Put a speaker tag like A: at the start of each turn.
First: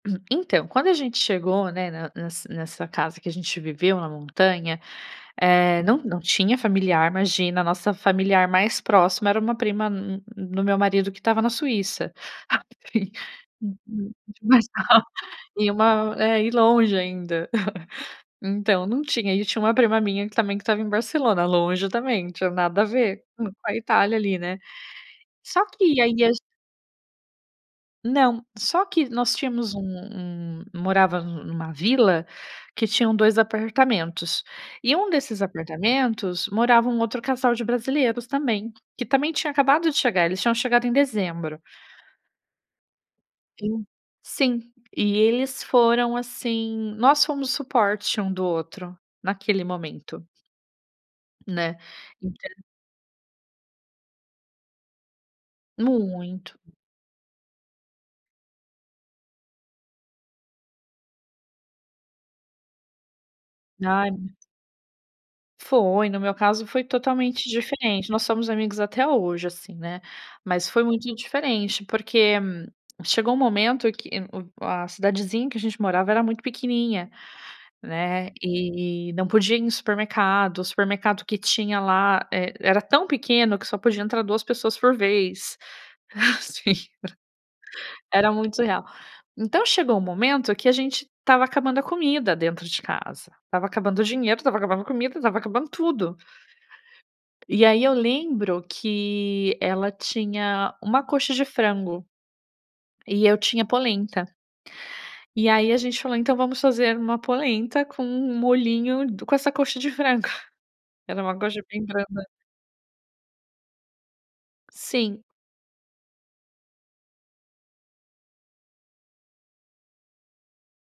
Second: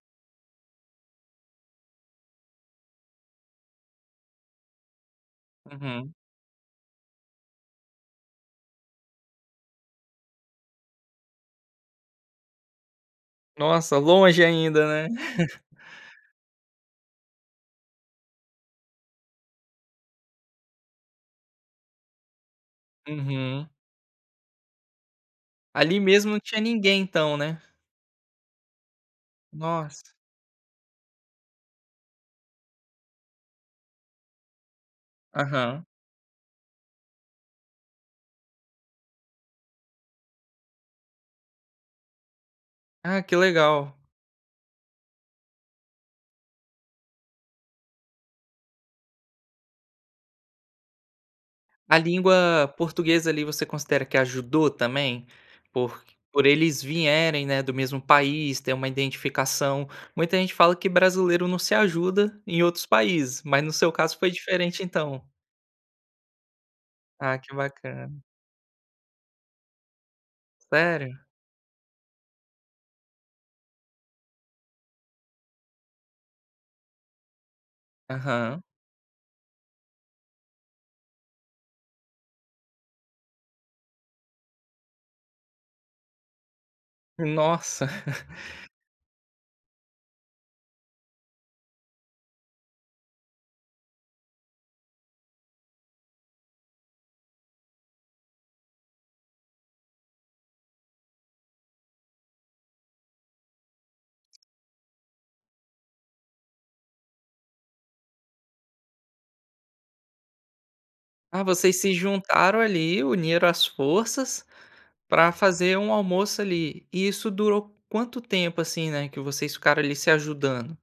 A: Então, quando a gente chegou, né, ne ne nessa casa que a gente viveu na montanha, eh, não
B: Uhum.
A: não tinha familiar, imagina, a nossa familiar mais próxima era uma prima m m m do meu marido que estava na Suíça. Aí e e
B: Nossa,
A: e um,
B: longe ainda,
A: [unintelligible]
B: né.
A: e uma é, e longe ainda. Então, não tinha. E tinha uma prima minha que, também, que estava em Barcelona, longe também, não tinha nada a ver, hum,
B: Uhum.
A: com a Itália ali, né. Só
B: Ali
A: que, aí e
B: mesmo, não tinha ninguém então, né.
A: Não. Só que nós tínhamos um
B: Nossa!
A: um morava um numa vila, que tinham 2 apartamentos. E um desses
B: Aham.
A: apartamentos, morava um outro casal de brasileiros também, que também tinha acabado de chegar. Eles tinham chegado em dezembro.
B: Ah, que
A: E,
B: legal.
A: sim. E eles foram, assim nós fomos suporte um do outro, naquele momento. Né.
B: A
A: Ent
B: língua portuguesa, ali, você considera que ajudou também? Por por
A: Muito!
B: eles vierem, né, do mesmo país, ter uma identificação. Muita gente fala que brasileiro não se ajuda em outros países, mas no seu caso foi
A: [unintelligible]
B: diferente, então.
A: Foi, no meu caso foi
B: Ah,
A: totalmente
B: que
A: diferente.
B: bacana.
A: Nós somos amigos até hoje, assim, né. Mas, foi muito
B: Sério?
A: diferente porque, chegou um momento que um o a cidadezinha em que a gente morava era muito pequenininha, né,
B: Aham.
A: e não podia ir em supermercado, o supermercado que tinha lá e era tão pequeno que só podia entrar 2 pessoas por vez.
B: Nossa!
A: [unintelligible] Era muito surreal. Então, chegou um momento que a gente estava acabando a comida dentro de casa. Estava acabando o dinheiro, estava acabando a comida, estava acabando tudo. E aí, eu lembro que ela tinha uma coxa de frango e eu tinha polenta. E aí, a gente falou: "Então vamos fazer uma polenta com um molhinho do com essa coxa de frango". Era uma
B: Ah,
A: coxa
B: vocês
A: bem
B: se
A: branda.
B: juntaram ali, uniram as forças,
A: Sim.
B: pra fazer um almoço, ali. E isso durou quanto tempo, assim, né, que vocês ficaram ali se ajudando?